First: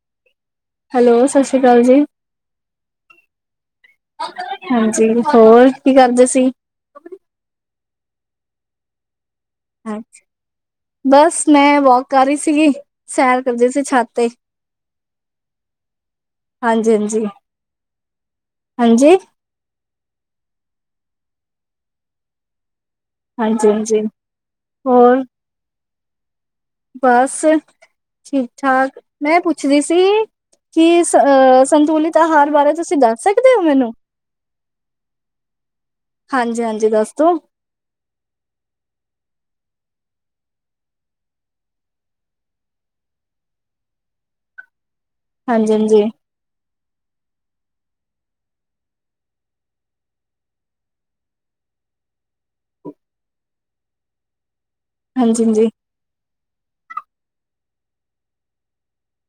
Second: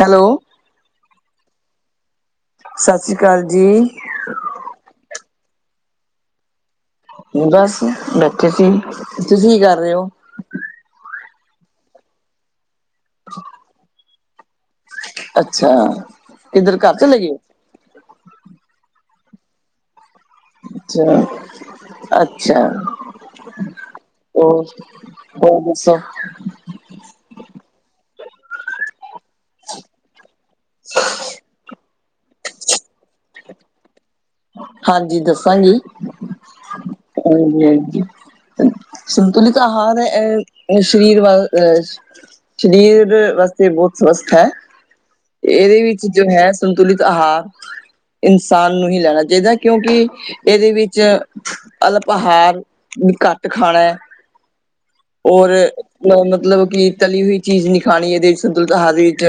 Hello hello, ਸਤਿ ਸ਼੍ਰੀ ਅਕਾਲ ਜੀ। ਸਤਿ ਸ਼੍ਰੀ ਅਕਾਲ ਜੀ। ਹਾਂਜੀ। ਹੋਰ, ਕੀ ਕਰਦੇ ਸੀ? ਓ ਗੱਸ ਬੈਠੇ ਸੀ। ਤੁਸੀਂ ਕਰ ਰਹੇ ਹੋ ਅੱਛਾ ਬਸ ਮੈਂ ਵੋਕ ਕਰ ਰਹੀ ਸੀਗੀ। ਸੈਰ ਕਰਦੇ ਸੀੇ ਛਤ ਤੇ ਅੱਛਾ। ਇੱਧਰ ਹਾਂਜੀ ਘਰ ਚਲੇ ਹਾਂਜੀ ਗਏ ਓ। ਹਾਂਜੀ ਅੱਛਾ। ਅੱਛਾ ਹਾਂਜੀ ਹਾਂਜੀ ਉਕੇ। ਹੋਰ ਦਸੋ? ਬਸ ਠੀਕ-ਠਾਕ ਮੈਂ ਪੁੱਛ ਰੀ ਸੀ ਕੀ ਸੰਤੁਲਿਤ ਆਹਾਰ ਬਾਰੇ ਤੁਸੀਂ ਦੱਸ ਸਕਦੇ ਹੋ ਮੈਨੂੰ? ਹਾਂਜੀ ਦਸਾਂਗੀ, ਹਾਂਜੀ ਹਾਂਜੀ ਦੱਸ ਦੋ ਹਾਂਜੀ-ਹਾਂਜੀ। ਸੰਤੁਲਿਤ ਆਹਾਰ ਅ ਸ਼ਰੀਰ ਵੱਲ ਅਹ ਸ਼ਰੀਰ ਵਾਸਤੇ ਬਹੁਤ ਸਵਸੱਥ ਹੈ। ਹਾਂਜੀ ਇਹਦੇ ਹਾਂਜੀ ਵਿੱਚ ਜੋ ਹੈ ਸੰਤੁਲਿਤ ਆਹਾਰ, ਇਨਸਾਨ ਨੂੰ ਹੀ ਲੈਣਾ ਆਹੀਦਾ, ਕਿਉਂਕਿ ਇਹਦੇ ਵਿੱਚ ਅਲਪਹਾਰ ਵੀ ਘੱਟ ਖਾਣਾ ਹੈ। ਹਾਂਜੀ ਔਰ ਹਾਂਜੀ ਅ ਮਤਲਬ ਕਿ ਤਲੀ ਹੋਈ ਚੀਜ਼ ਨੀ ਖਾਣੀ ਇਹਦੇ ਸਤੁਲਤ ਆਹਾਰ ਵਿੱਚ।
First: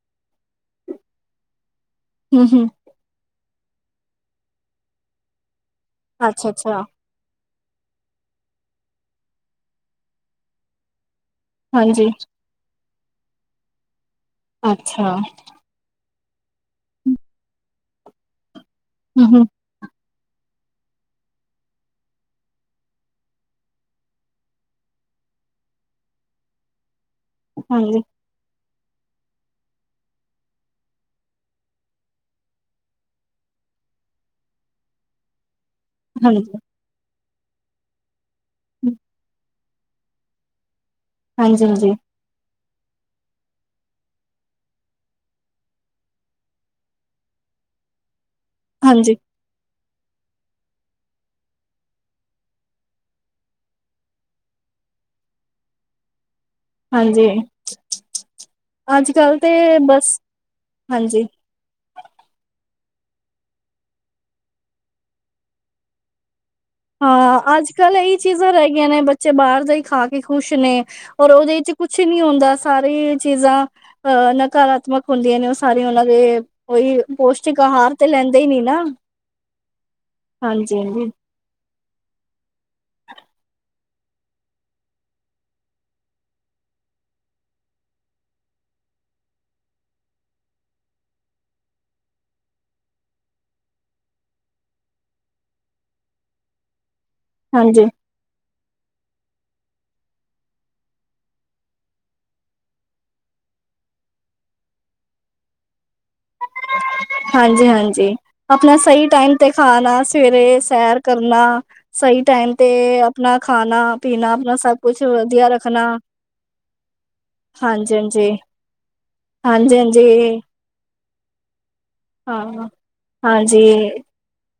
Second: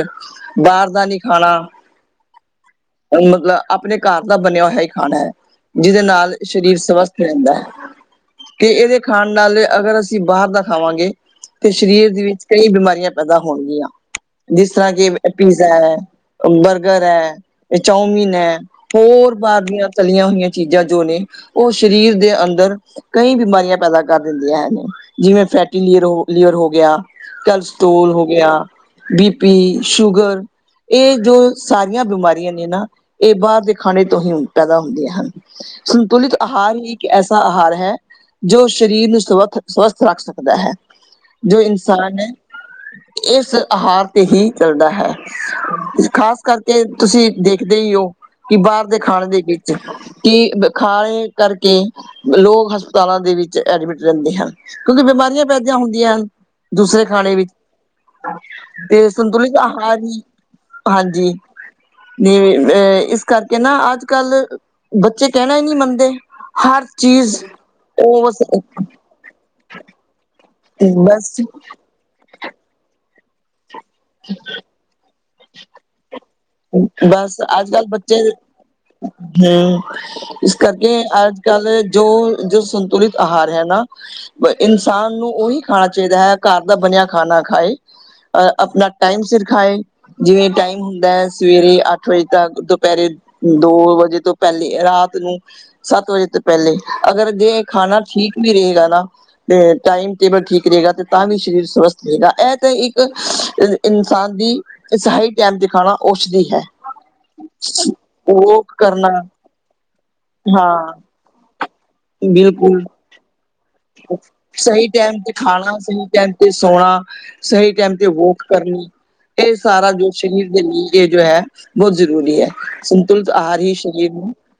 ਬਾਰ ਦਾ ਨੀ ਖਾਣਾ। [unintelligible] ਅ ਮਤਲਬ ਆਪਣੇ ਘਰ ਦਾ ਬਣਿਆ ਹੋਇਆ ਹੀ ਖਾਣਾ ਹੈ ਜਿਹਦੇ ਨਾਲ ਅੱਛਾ ਸਰੀਰ ਅੱਛਾ ਸਵਸਥ ਰਹਦਾ ਹੈ ਤੇ ਇਹਦੇ ਖਾਣ ਨਾਲ ਅਗਰ ਅਸੀਂ ਬਾਹਰ ਦਾ ਖਾਵਾਂਗੇ ਤੇ ਹਾਂਜੀ ਸਰੀਰ ਦੇ ਵਿੱਚ ਕਈ ਬਿਮਾਰੀਆਂ ਪੈਦਾ ਹੋਣਗੀਆਂ ਜਿਸ ਤਰ੍ਹਾਂ ਕਿ ਅੱਛਾ ਬਰਗਰ ਹੈ ਚਮਿਨ ਹੈ ਹਮ ਹੋਰ ਹਮ ਬਾਹਾਰ ਦੀਆਂ ਚਲੀਆਂ ਹੋਈਆਂ ਚੀਜ਼ਾਂ ਜੋ ਨੇ ਉਹ ਸਰੀਰ ਦੇ ਅੰਦਰ ਕਈ ਬਿਮਾਰੀਆਂ ਪੈਦਾ ਕਰ ਦਿੰਦੀਆਂ ਹਨ ਜਿਵੇਂ ਫੈਟੀ ਲਰ ਲੀਅਰ ਹੋ ਗਿਆ। ਹਾਂਜੀ ਕਲਸਤੋਲ ਹੋ ਗਿਆ ਬੀ ਪੀ ਸ਼ੂਗਰ ਇਹ ਜੋ ਸਾਰੀਆਂ ਬਿਮਾਰੀਆਂ ਨੇ ਨਾ ਇਹ ਬਾਹਰ ਦੇ ਖਾਣੇ ਤੋਂ ਹੀ ਪੈਦਾ ਹੁੰਦੀਆਂ ਹਨ ਸੰਤੁਲਿਤ ਹਾਂਜੀ ਆਹਾਰ ਹੀ ਇੱਕ ਐਸਾ ਆਹਾਰ ਹੈ ਜੋ ਸਰੀਰ ਨੂੰ ਸਵਥ ਸਵਸਥ ਰੱਖ ਸਕਦਾ ਹੈ ਜੋ ਹਾਂਜੀ ਹਾਂਜੀ ਇਨਸਾਨ ਹੈ ਇਸ ਆਹਾਰ ਤੇ ਹੀ ਕਰਦਾ ਹੈ ਖ਼ਾਸ ਕਰਕੇ ਤੁਸੀਂ ਦੇਖਦੇ ਹੀ ਹੋ ਕਿ ਬਾਹਰ ਦੇ ਹਾਂਜੀ ਖਾਣੇ ਦੇ ਵਿੱਚ ਕੀ ਖਾ ਕਰਕੇ ਲੋਕ ਹਸਪਤਾਲਾਂ ਦੇ ਵਿੱਚ ਐਡਮਿਟ ਰਹਿੰਦੇ ਹਨ ਕਿਉਂਕਿ ਬਿਮਾਰੀਆਂ ਪੈਦੀਆਂ ਹੁੰਦੀਆਂ ਹਨ। ਦੂਸਰੇ ਹਾਂਜੀ ਖਾਣੇ ਵੀ ਤੇ ਅੱਜ ਕੱਲ ਸੰਤੁਲਿਤ ਹਾਂਜੀ ਬਸ ਹੀ ਹਾਂਜੀ ਨ ਅ ਇਸ ਕਰਕੇ ਨਾ ਅੱਜ ਕੱਲ ਬੱਚੇ ਕਹਿਣਾ ਹੀ ਨਹੀਂ ਮੰਨਦੇ ਹਰ ਚੀਜ਼ ਹਾਂ ਅੱਜ ਕੱਲ ਇਹੀ ਉਹ ਬਸ ਚੀਜ਼ਾਂ ਰਹਿ ਗਈਆਂ ਨੇ ਬੱਚੇ ਬਾਹਰ ਦਾ ਹੀ ਖਾ ਕੇ ਖੁਸ਼ ਨੇ ਔਰ ਬਸ ਉਹਦੇ ਚ ਕੁਛ ਨੀ ਆਉਂਦਾ ਸਾਰੇ ਚੀਜ਼ਾਂ ਅਹ ਨਾ ਨਾਕਰਆਤਮਾ ਹੁੰਦੀਆਂ ਨੇ ਉਹ ਸਾਰੇ ਉਹਨਾਂ ਦੇ ਉਹੀ ਬਸ ਪੌਸ਼ਟਿਕ ਅੱਜ ਕੱਲ ਆਹਾਰ ਤੇ ਬੱਚੇ ਲੈਂਦੇ ਹੀ ਨੀ ਨਾ ਹੂ ਇਸ ਹਾਂਜੀ ਕਰਕੇ ਹਾਂਜੀ ਅੱਜ ਅੱਜ ਕੱਲ ਜੋ ਜੋ ਸੰਤੁਲਿਤ ਆਹਾਰ ਹੈ ਨਾ ਇਨਸਾਨ ਨੂੰ ਉਹੀ ਖਾਣਾ ਚਾਹੀਦਾ ਹੈ ਘਰ ਦਾ ਬਣਿਆ ਖਾਣਾ ਖਾਏ ਅ ਆਪਣਾ ਟਾਈਮ ਸਿਰ ਖਾਏ ਜਿਵੇਂ ਟਾਈਮ ਹੁੰਦਾ ਹੈ। ਸਵੇਰੇ ਅੱਠ ਵਜੇ ਤੱਕ ਦੁਪਹਿਰੇ ਦੋ ਵਜੇ ਤੋਂ ਪਹਿਲੇ ਰਾਤ ਨੂੰ ਸੱਤ ਵਜੇ ਤੋਂ ਪਹਿਲੇ ਅਗਰ ਜੇ ਹਾਂਜੀ ਖਾਣਾ ਠੀਕ ਵੀ ਰਹੇਗਾ ਨਾ ਟਾਈਮ ਟੇਬਲ ਠੀਕ ਰਹੇਗਾ ਤੇ ਤਾਂ ਵੀ ਸਰੀਰ ਸਵਸਥ ਰਹੇਗਾ ਇਹ ਤਾਂ ਇੱਕ ਇਨਸਾਨ ਦੀ ਸਹਾਹੀ ਟਾਈਮ ਦਿਖਾਵਾਂ ਉਸ ਦੀ ਹੈ। ਹਾਂਜੀ ਹਾਂਜੀ ਉਹ ਆਪਣਾ ਸਹੀ ਕਰਨਾ ਟਾਈਮ ਤੇ ਖਾਣਾ ਸਵੇਰੇ ਹਾਂ ਸੈਰ ਕਰਨਾ ਸਹੀ ਟਾਈਮ ਤੇ ਬਿਲਕੁਲ ਆਪਣਾ ਖਾਣਾ ਪੀਣਾ ਆਪਣਾ ਸਭ ਸਹੀ ਕੁਛ ਟਾਈਮ ਤੇ ਵਧੀਆ ਖਾਣਾ ਰੱਖਣਾ ਸਹੀ ਟਾਈਮ ਤੇ ਸੋਣਾ ਸਹੀ ਟਾਈਮ ਹਾਂਜੀ ਤੇ ਹਾਂਜੀ ਵੋਕ ਕਰਨੀ ਇਹ ਹਾਂਜੀ ਸਾਰਾ ਜੋ ਹਾਂਜੀ ਸਰੀਰ ਦੇ ਲਈ ਇਹ ਜੋ ਹੈ ਬਹੁਤ ਜ਼ਰੂਰੀ ਹੈ ਹਾਂ ਸੰਤੁਲਤ ਆਹਾਰ ਹੀ ਹਾਂਜੀ ਸ਼ਰੀਰ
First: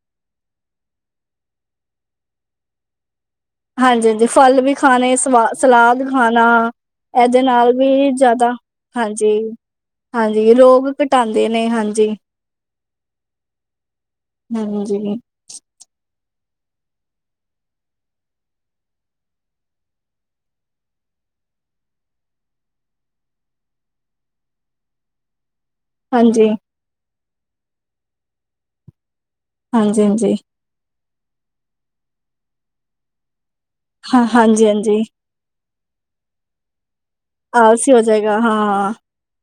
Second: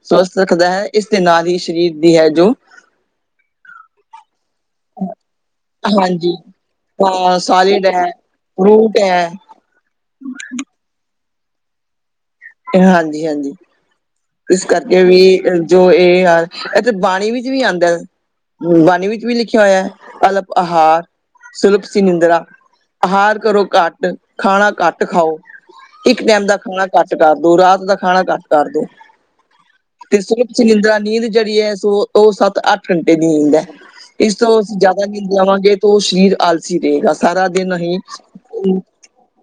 ਸੁਣ ਸਕਦਾ ਹੈ ਇਸ ਦੇ ਨਾਲ ਹੀ ਸਰੀਰ ਦੀ ਹੈ ਜੋ ਹਾਂਜੀ ਹਾਂਜੀ ਫਲ ਵੀ ਖਾਣੇ ਸਵਾ ਸਲਾਦ ਹਾਂਜੀ ਖਾਣਾ ਅ ਇਹਦੇ ਨਾਲ ਸਾਲਿਡ ਹੈ, ਵੀ ਜ਼ਿਆਦਾ ਫਰੂਟ ਹੈ, ਹਾਂਜੀ ਹਾਂਜੀ ਲੋਕ ਘਟਾਉਂਦੇ ਨੇ ਹਾਂਜੀ ਹਾਂਜੀ ਹਾਂਜੀ ਹਾਂਜੀ ਇਸ ਕਰਕੇ ਵੀ ਜੋ ਇਹ ਯਾਰ ਇੱਥੇ ਬਾਣੀ ਵਿੱਚ ਵੀ ਆਉਂਦਾ ਬਾਣੀ ਵਿੱਚ ਵੀ ਲਿਖਿਆ ਹੋਇਆ ਅਲਪ ਆਹਾਰ ਸੁਲਪ ਸਿੰਦਰਾ ਆਹਾਰ ਕਰੋ ਘੱਟ ਖਾਣਾ ਘੱਟ ਖਾਓ ਇੱਕ ਟਾਈਮ ਦਾ ਹਾਂਜੀ-ਹਾਂਜੀ-ਹਾਂਜੀ ਖਾਣਾ ਘੱਟ ਕਰਦੋ ਰਾਤ ਦਾ ਖਾਣਾ ਘੱਟ ਕਰਦੋ ਹਾਂਜੀ ਹਾਂਜੀ ਨਿੰਦਰਾ ਨੀਂਦ ਜਿਹੜੀ ਹੈ ਸੋ ਉਹ ਸੱਤ ਅੱਠ ਘੰਟੇ ਦੀ ਨੀਂਦ ਹੈ। ਹਾਂ ਇਸ ਤੋਂ ਹਾਂਜੀ-ਹਾਂਜੀ ਜਿਆਦਾ ਨੀਂਦ ਜਾਵਾਂਗੇ ਤੇ ਉਹ ਸਰੀਰ ਆਲ ਰਹੇਗਾ ਸਾਰਾ ਦਿਨ ਆਲਸੀ ਅਸੀ ਹੋ ਜਾਏਗਾ ਹਾਂ।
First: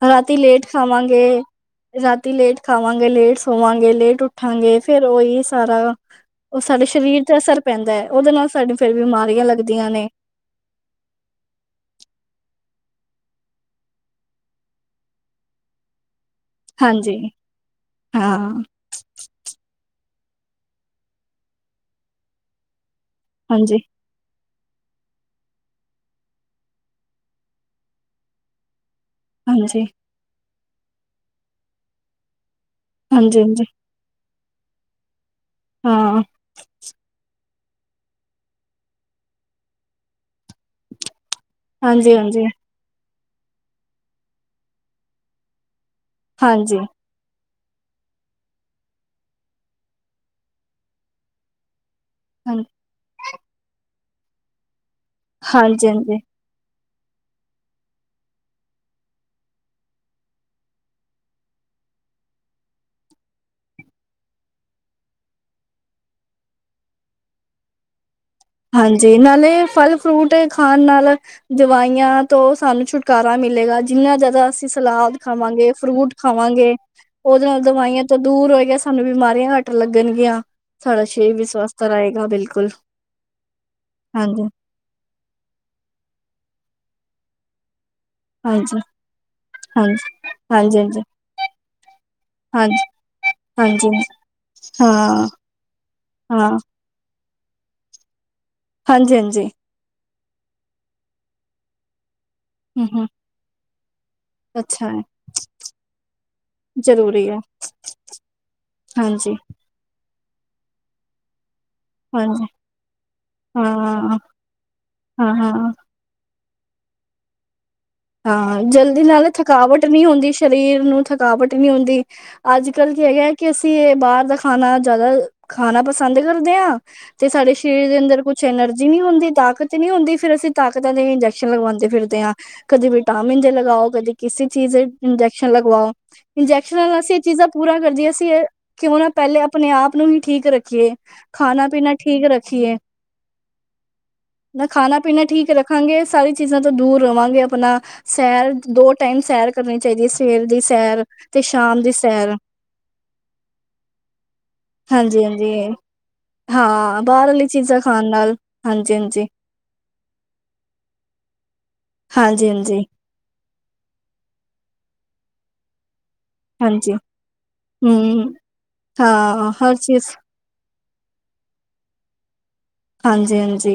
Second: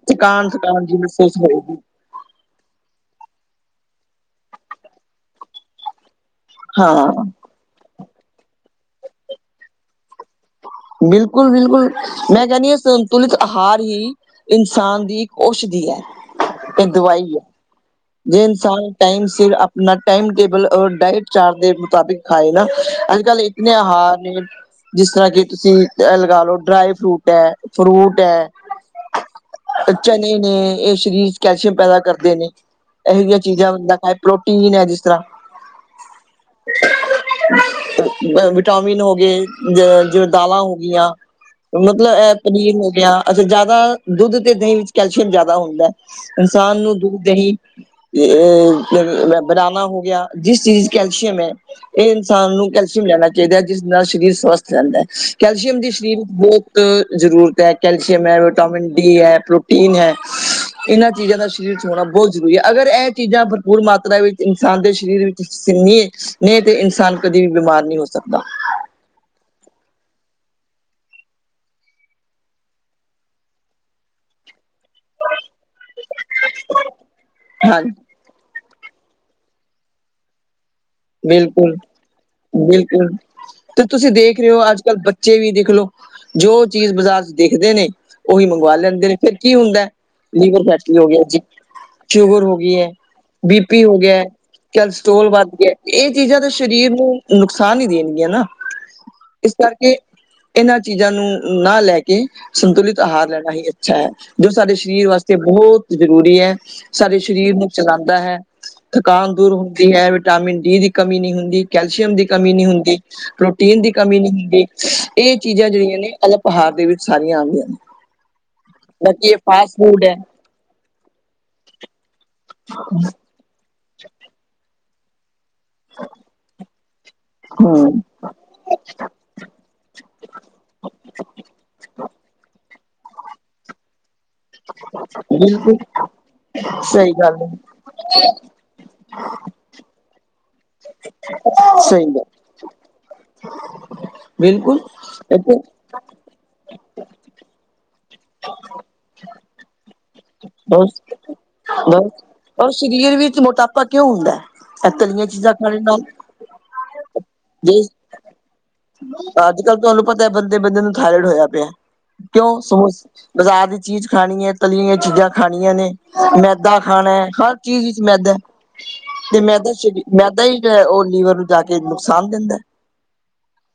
ਰਾਤੀ ਥਕਾਨ ਲੇਟ ਥਕਾਨ ਜੇਈ ਖਾਵਾਂਗੇ ਮਹਿਸੂਸ ਹੋਏਗੀ ਰਾਤੀ ਲੇਟ ਖਾਵਾਂਗੇ ਲੇਟ ਸੋਵਾਂਗੇ ਲੇਟ ਉੱਠਾਂਗੇ ਫੇਰ ਉਹੀ ਸਾਰਾ ਉਹ ਸਾਡੇ ਹਾਂ ਸਰੀਰ ਤੇ ਅਸਰ ਪੈਂਦਾ ਹੈ ਉਹਦੇ ਨਾਲ ਸਾਾਨੂੰ ਫੇਰ ਬਿਮਾਰੀਆਂ ਲੱਗਦੀਆਂ ਨੇ ਬਿਲਕੁਲ ਬਿਲਕੁਲ ਮੈਂ ਕਹਿਣੀ ਆ ਸੰਤੁਲਿਤ ਆਹਾਰ ਹੀ ਇਨਸਾਨ ਦੀ ਔਸ਼ਧੀ ਐ ਇਹ ਹਾਂਜੀ ਦਵਾਈ ਐ ਜੇ ਹਾਂ ਇਨਸਾਨ ਟਾਈਮ ਸਿਰ ਆਪਣਾ ਟਇਮ ਟੇਬਲ ਔਰ ਡਾਇਟ ਚਾਰਟ ਦੇ ਮੁਤਾਬਿਕ ਖਾਏ ਨਾ ਅ ਗੱਲ ਇਤਨੇ ਆਹਾਰ ਨੇ ਜਿਸ ਤਰ੍ਹਾਂ ਕਿ ਤੁਸੀ ਲਗਾ ਲਓ ਡਰਾਈ ਫਰੂਟ ਐ ਫਰੂਟ ਐ। ਹਾਂਜੀ- ਕੱਚ ਨੇ ਨੇ ਇਹ ਸਰੀਰ 'ਚ ਕੈਲਸ਼ੀਅਮ ਪੈਦਾ ਕਰਦੇ ਨੇ ਇਹੋ ਜਿਹੀਆਂ ਚੀਜ਼ਾਂ ਬੰਦਾ ਖਾਏ ਪ੍ਰੋਟੀਨ ਹੈ। ਜਿਸ ਤਰ੍ਹਾਂ ਹਾਂ- ਵਿਟਾਮਿਨ ਹੋ ਗਏ ਜਿਵੇ ਦਾਲਾ ਹੋ ਗੀਆਂ ਮਤਲਬ ਇਹ ਹਾਂਜੀ-ਹਾਂਜੀ-ਹਾਂਜੀ। ਪਨੀਰ ਹੋ ਗਿਆ ਅਛਾ ਜਿਆਦਾ ਦੁੱਧ ਤੇ ਦਹੀ ਵਿਚ ਕੈਲਸ਼ੀਅਮ ਜਿਆਦਾ ਹੁੰਦਾ ਇਨਸਾਨ ਨੂੰ ਦੁਧ ਦਹੀ- ਬਨਾਨਾ ਹੋ ਗਿਆ ਜਿਸ ਚੀਜ਼ ਚ ਕੈਲਸ਼ੀਅਮ ਹੈ। ਇਹ ਇਨਸਾਨ ਹਾਂ ਨੂੰ ਕੈਲਸ਼ੀਅਮ ਲੈਣਾ ਚਾਹੀਦਾ ਹੈ। ਜਿਸ ਨਾਲ ਸਰੀਰ ਸਵਸਥ ਜਾਦਾ ਹੈ ਕੈਲਸ਼ੀਅਮ ਹਾਂਜੀ ਦੀ ਹਾਂਜੀ ਸਰੀਰ ਵਿਚ ਬਹੁਤ ਜ਼ਰੂਰਤ ਐ ਕੈਲਸ਼ੀਅਮ ਐ ਵਿਟਾਮਿਨ ਡੀ ਐ ਪ੍ਰੋਟੀਨ ਹੈ। ਇਹਨਾ ਚੀਜਾ ਦਾ ਸਰੀਰ ਹੋਣਾ ਬਹੁਤ ਜ਼ਰੂਰੀ ਹੈ। ਅਗਰ ਇਹ ਚੀਜਾ ਭਰਪੂਰ ਮਾਤਰਾ ਵਿਚ ਇਨਸਾਨ ਦੇ ਸਰੀਰ ਵਿਚ ਸੀ। ਨਹੀ ਤੇ ਇਨਸਾਨ ਕਦੇ ਵੀ ਬਿਮਾਰ ਨਹੀ ਹੋ ਸਕਦਾ ਹਾਂਜੀ ਨਾਲੇ ਫਲ ਫਰੂਟ ਖਾਣ ਨਾਲ ਦਵਾਈਆਂ ਤੋਂ ਸਾਨੂੰ ਛੁਟਕਾਰਾ ਮਿਲੇਗਾ ਜਿਨਾ ਜ਼ਿਆਦਾ ਅਸੀ ਸਲਾਦ ਖਾਵਾਗੇ ਫਰੂਟ ਖਾਵਾਂਗੇ ਉਹਦੇ ਨਾਲ ਹਾਂਜੀ ਦਵਾਈਆਂ ਤੋਂ ਦੂਰ ਹੋ ਗਿਆ ਸਾਨੂੰ ਬਿਮਾਰੀਆਂ ਘੱਟ ਲੱਗਣਗੀਆਂ ਸਾਡਾ ਸਰੀਰ ਵੀ ਬਿਲਕੁਲ ਸਵਸਥ ਰਹੇਗਾ ਬਿਲਕੁਲ ਤੇ ਤੁਸੀ ਦੇਖ ਹਾਂਜੀ ਰਹੇ ਹੋ ਅਜ ਕਲ ਬੱਚੇ ਵੀ ਦੇਖ ਲਓ ਜੋ ਚੀਜ ਬਾਜ਼ਾਰ 'ਚ ਦੇਖਦੇ ਨੇ ਉਹੀ ਮੰਗਵਾ ਹਾਂਜੀ ਲੈਦੇ ਨੇ ਫਿਰ ਕੀ ਹੁੰਦਾ ਹਾਂਜੀ ਲੀਵਰ ਫੈਟੀ ਹਾਂਜੀ ਹੋ ਗਿਆ ਜੀ। ਸ਼ੂਗਰ ਹੋ ਗਈ ਹਾਂਜੀ ਐ ਬੀ ਪੀ ਹਾਂਜੀ ਹੋ ਹਾਂਜੀ ਗਿਆ ਕੈਲਸਟੋਲ ਹਾਂ ਵਧ ਗਿਆ ਇਹ ਚੀਜਾ ਦਾ ਹਾਂ ਸਰੀਰ ਸਰੀਰ ਨੂੰ ਨੁਕਸਾਨ ਹੀ ਦੇਣਗੀਆਂ ਨਾ ਹਾਂਜੀ- ਹਾਂਜੀ- ਇਸ ਕਰਕੇ ਇਹਨਾਂ ਚੀਜ਼ਾਂ ਨੂੰ ਨਾ ਲੈ ਕੇ ਹਮ ਸੰਤੁਲਿਤ ਹਮ ਆਹਾਰ ਲੈਣਾ ਹੀ ਅਛਾ ਹੈ। ਜੋ ਸਾਡੇ ਅੱਛਾ ਹੈ ਸਰੀਰ ਵਾਸਤੇ ਬਹੁਤ ਜ਼ਰੂਰੀ ਹੈ। ਸਾਡੇ ਜ਼ਰੂਰੀ ਹੈ ਸਰੀਰ ਨੂੰ ਚਲਾਉਦਾ ਹੈ। ਹਾਂਜੀ ਥਕਾਨ ਦੂਰ ਹੁਦੀ ਹੈ। ਵਿਟਾਮਿਨ ਡੀ ਦੀ ਕਮੀ ਨਹੀ ਹੁਦੀ। ਕੈਲਸ਼ੀਅਮ ਦੀ ਹਾਂਜੀ ਕਮੀ ਨਹੀ ਹੁੰਦੀ ਹਾਂ ਪ੍ਰੋਟੀਨ ਦੀ ਕਮੀ ਹਾਂ ਨਹੀ ਹੁੰਦੀ ਹਾਂ ਇਹ ਹਾਂ ਚੀਜਾ ਜਿਹੜੀਆਂ ਨੇ ਅਲੱ ਆਹਾਰ ਦੇ ਵਿਚ ਸਾਰੀਆਂ ਆਉਦੀਆਂ ਨੇ ਹਾਂ ਜਲਦੀ ਬਾਕੀ ਨਾਲ ਇਹ ਫਾਸਟ ਥਕਾਵਟ ਨਹੀ ਫੂਡ ਹੈ ਹੁੰਦੀ ਸਰੀਰ ਨੂੰ ਥਕਾਵਟ ਨਹੀ ਹੁੰਦੀ ਅਜ ਕਲ ਕੀ ਹੈਗਾ। ਕਿ ਅਸੀ ਇਹ ਬਾਹਰ ਦਾ ਖਾਣਾ ਜ਼ਿਆਦਾ ਖਾਣਾ ਪਸੰਦ ਕਰਦੇ ਹਾਂ ਤੇ ਸਾਡੇ ਸਰੀਰ ਦੇ ਹਮ ਅੰਦਰ ਕੁਛ ਐਨਰਜੀ ਨਹੀ ਹੁੰਦੀ ਤਾਕਤ ਨੀ ਹੁੰਦੀ ਫੇਰ ਅਸੀ ਤਾਕਤਾਂ ਦੇ ਇੰਜੈਕਸ਼ਨ ਲਗਵਾਉਦੇ ਫਿਰਦੇ ਆਂ ਕਦੇ ਵਿਟਾਮਿਨ ਦੇ ਲਗਾਓ ਕਦੇ ਕਿਸੇ ਚੀਜ਼ ਇੰਜੈਕਸ਼ਨ ਬਿਲਕੁਲ ਲਗਵਾਓ ਇੰਜੈਕਸ਼ਨਾਂ ਨਾਲ ਸਹੀ ਅਸੀ ਇਹ ਗੱਲ ਚੀਜਾ ਹੈ ਪੂਰਾ ਕਰਦੀਏ ਅਸੀ ਇਹ ਕਿ ਉਹ ਨਾ ਪਹਿਲੇ ਆਪਣੇ ਆਪ ਨੂੰ ਵੀ ਠੀਕ ਰਖੀਏ ਖਾਣਾ ਪੀਣਾ ਸਹੀ ਠੀਕ ਗੱਲ ਰਖੀਏ ਨਾ ਬਿਲਕੁਲ ਖਾਣਾ ਪੀਣਾ ਠੀਕ ਇਥੇ ਰਖਾਗੇ ਸਾਰੀ ਚੀਜਾ ਤੋ ਦੂਰ ਰਵਾਂਗੇ ਆਪਣਾ ਸੈਰ ਦੋ ਟਾਈਮ ਸੈਰ ਕਰਨੀ ਚਾਹੀਦੀ ਐ। ਸਵੇਰ ਦੀ ਬਹੁਤ ਸੈਰ ਤੇ ਸ਼ਾਮ ਦੀ ਬਸ ਸੈਰ ਔਰ ਸਰੀਰ ਵਿੱਚ ਮੋਟਾਪਾ ਕਿਉਂ ਹੁੰਦਾ ਹੈ ਇਹ ਹਾਂਜੀ- ਤਲੀਆਂ ਹਾਂਜੀ ਚੀਜ਼ਾਂ ਖਾਣੇ ਨਾਲ ਹਾਂ ਬਾਹਰ ਵਾਲੀ ਚੀਜਾ ਖਾਣ ਨਾਲ ਹਾਂਜੀ -ਹਾਂਜੀ- ਜਦੱ ਤੁਹਾਨੂੰ ਪਤਾ ਬੰਦੇ-ਬੰਦੇ ਨੂੰ ਥਾਇਰੋਇਡ ਹੋਇਆ ਪਿਆ ਹਾਂਜੀ ਕਿਉ ਹਾਂਜੀ ਸਮੋਸ ਬਜ਼ਾਰ ਦੀ ਚੀਜ ਖਾਣੀ ਹੈ, ਤਲੀ ਹੋਈਆਂ ਚੀਜਾ ਖਾਣੀਆਂ ਨੇ। ਮੈਦਾ ਹਾਂਜੀ ਖਾਣਾ ਹੈ, ਹਰ ਚੀਜ ਵਿਚ ਹਮ ਮੈਦਾ ਤੇ ਹਾਂ ਮੈਦਾ ਹਰ ਸਰੀਰ ਚੀਜ਼ ਮੈਦਾ ਹੀ ਉਹ ਲੀਵਰ ਨੂੰ ਜਾ ਕੇ ਨੁਕਸਾਨ ਦਿੰਦਾ ਹੈ। ਹਾਂਜੀ-ਹਾਂਜੀ,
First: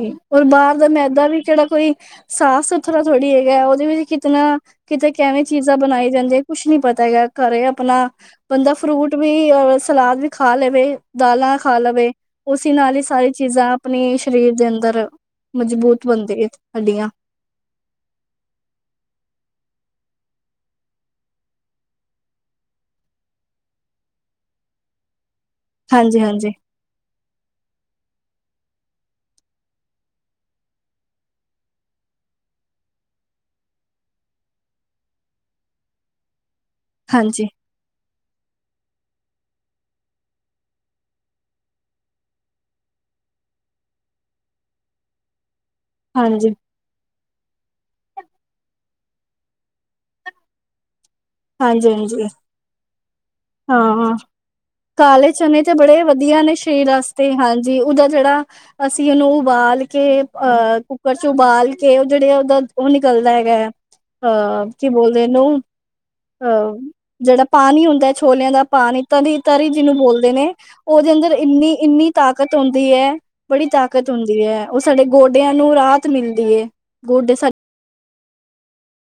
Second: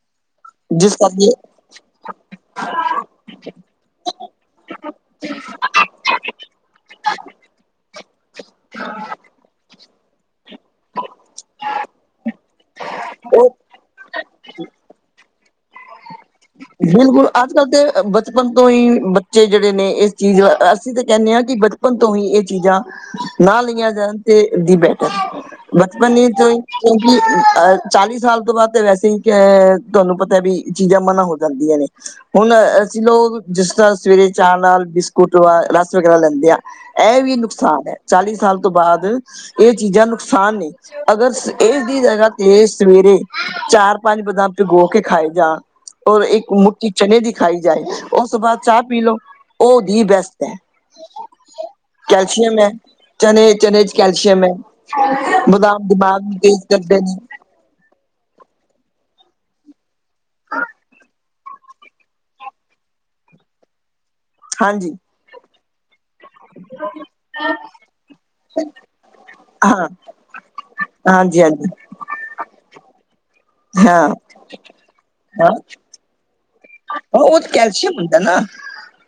ਬਾਹਰ ਦਾ ਮੈਦਾ ਕਰਕੇ ਵੀ ਕਿਹੜਾ ਕੋਈ ਸਾਫ਼ ਸੁਥਰਾ ਥੋੜ੍ਹੀ ਹੈਗਾ ਉਹਦੇ ਵਿਚ ਕਿਤਨਾ ਕਿਤੇ ਕਿਵੇ ਚੀਜਾ ਬਣਾਈਆਂ ਜਾਦੇ ਕੁਛ ਨੀ ਪਤਾ ਹੈਗਾ ਘਰੇ ਆਪਣਾ ਬੰਦਾ ਫਰੂਟ ਵੀ ਅ ਸਲਾਦ ਵੀ ਖਾ ਲਵੇ, ਦਾਲਾਂ ਖਾ ਲਵੇ, ਉਸੀ ਨਾਲ ਹੀ ਸਾਰੀ ਉਹ ਚੀਜਾ ਆਪਣੀ ਸਰੀਰ ਦੇ ਅੰ ਅੰਦਰ ਮਜ਼ਬੂਤ ਬੰਦਿ ਏ ਬਿਲਕੁਲ। ਅੱਜ-ਕੱਲ ਤੇ ਬਚਪਨ ਤੋਂ ਹੀ ਬੱਚੇ ਜਿਹੜੇ ਨੇ ਇਸ ਚੀਜ਼ ਅਸੀਂ ਤੇ ਕਹਿੰਨੇ ਆਂ ਕਿ ਬ ਬਚਪਨ ਤੋਂ ਹੀ ਇਹ ਚੀਜ਼ਾਂ ਨਾ ਲਈਆਂ ਜਾਣ ਤੇ ਦੀ ਬੈਟਰ ਹੈ ਬਚਪਨ ਵਿੱਚ ਹਾਂਜੀ-ਹਾਂਜੀ, ਹੀ ਕਿਉਂਕਿ ਅ ਚਾਲੀ ਸਾਲ ਤੋਂ ਬਾਅਦ ਤੇ ਵੈਸੇ ਹੀ ਤੁਹਾਨੂੰ ਪਤਾ ਹੈ ਬੀ ਚੀਜ਼ਾਂ ਮਨਾ ਹੋ ਜਾਂਦੀਆਂ ਨੇ। ਹੁਣ ਅਸੀਂ ਲੋਕ ਜਿਸ ਤਰ੍ਹਾਂ ਸਵੇਰੇ ਚਾਅ ਨਾਲ ਬਿਸਕੁਟ, ਵ ਰਸ ਵਗੈਰਾ ਲੈਂਦੇ ਹਾਂ। ਇਹ ਵੀ ਹਾਂਜੀ, ਨੁਕਸਾਨ ਹੈ, ਚਾਲੀ ਸਾਲ ਤੋਂ ਬਾਅਦ ਇਹ ਚੀਜ਼ਾਂ ਨੁਕਸਾਨ ਨੇ। ਅਗਰ ਇਸਦੀ ਜਗ੍ਹਾ ਤੇ ਸਵੇਰੇ ਚਾਰ-ਪੰਜ ਬਦਾਮ ਭਿਗੋ ਕੇ ਖਾਏ ਜਾਣ ਔਰ ਇੱਕ ਹਾਂਜੀ, ਮੁ ਕਿ ਚਨੇ ਦੀ ਖਾਈ ਜਾਏ ਉਸ ਤੋਂ ਬਾਅਦ ਚਾਹ ਪੀ ਲਓ, ਉਹ ਦੀ ਬੈਸਟ ਹੈ। ਹਾਂਜੀ-ਹਾਂਜੀ। ਕੈਲਸ਼ੀਅਮ ਹੈ ਚਨੇ ਚਨੇ ਚ ਹਾਂ-ਹਾਂ, ਕੈਲਸ਼ੀਅਮ ਹੈ ਕਾਲੇ ਚਨੇ ਤੇ ਬਦਾਮ ਬੜੇ ਦਿਮਾਗ ਨੂੰ ਵਧੀਆ ਨੇ ਤੇਜ਼ ਸਰੀਰ ਕਰਦੇ ਨੇ ਵਸਤੇ ਹਾਂਜੀ। ਜੀ ਓਦਾ ਜਿਹੜਾ ਅਸੀਂ ਉਹਨੂੰ ਉਬਾਲ ਕੇ ਅਹ ਕੁੱਕਰ ਚ ਉਬਾਲ ਕੇ ਉਹ ਜਿਹੜੇ ਉਹਦਾ ਉਹ ਨਿਕਲਦਾ ਹੈਗਾ ਹੈ। ਅ ਕੀ ਬੋਲਦੇ ਓਨੂੰ? ਹ [unintelligible] ਜਿਹੜਾ ਪਾਣੀ ਹੁੰਦਾ ਛੋਲਿਆਂ ਦਾ ਪਾਣੀ ਤਰੀ-ਤਰੀ ਹਾਂ ਜਿਹਨੂੰ ਬੋਲਦੇ ਨੇ। ਉਹਦੇ ਅੰਦਰ ਹਾਂਜੀ ਹਾਂਜੀ ਇੰਨੀ-ਇੰਨੀ ਤਾਕਤ ਹੁੰਦੀ ਹੈ। ਬੜੀ ਹਾਂ ਤਾਕਤ ਹੁੰਦੀ ਹੈ, ਉਹ ਸਾਡੇ ਹਾਂ ਗੋਡਿਆਂ ਨੂੰ ਰਾਹਤ ਮਿਲਦੀ ਹੈ। ਗੋਡੇ ਸਾਡੇ ਅੱਛਾ ਹੁੰਦਾ ਹੈਨਾ।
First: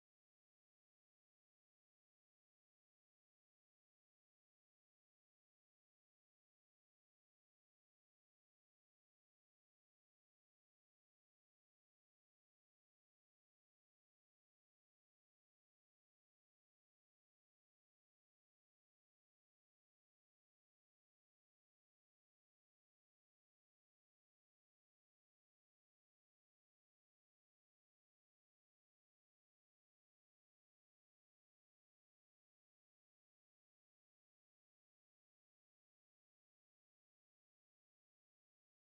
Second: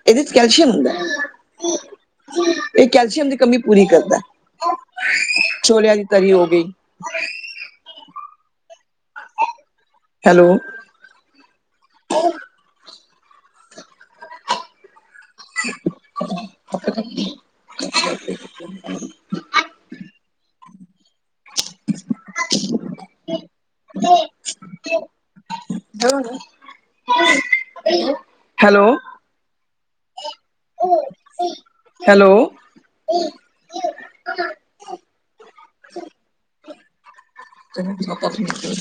ਇਹਦੇ ਚ ਕੈਲਸ਼ੀਅਮ ਹੁੰਦਾ ਇਹ ਕੈਲਸ਼ੀਅਮ ਦੀ ਕਮੀ ਪੂਰੀ ਕਰਦਾ। ਛੋਲਿਆਂ ਦੀ ਤਰੀ ਹੋ ਗਈ। ਹੈਲੋ। [unintelligible] ਅੱ [unintelligible] [unintelligible] ਹੈਲੋ। ਹੈਲੋ। ਤੈਨੂੰ ਕੀ ਪਤਾ ਠੀਕ ਏ?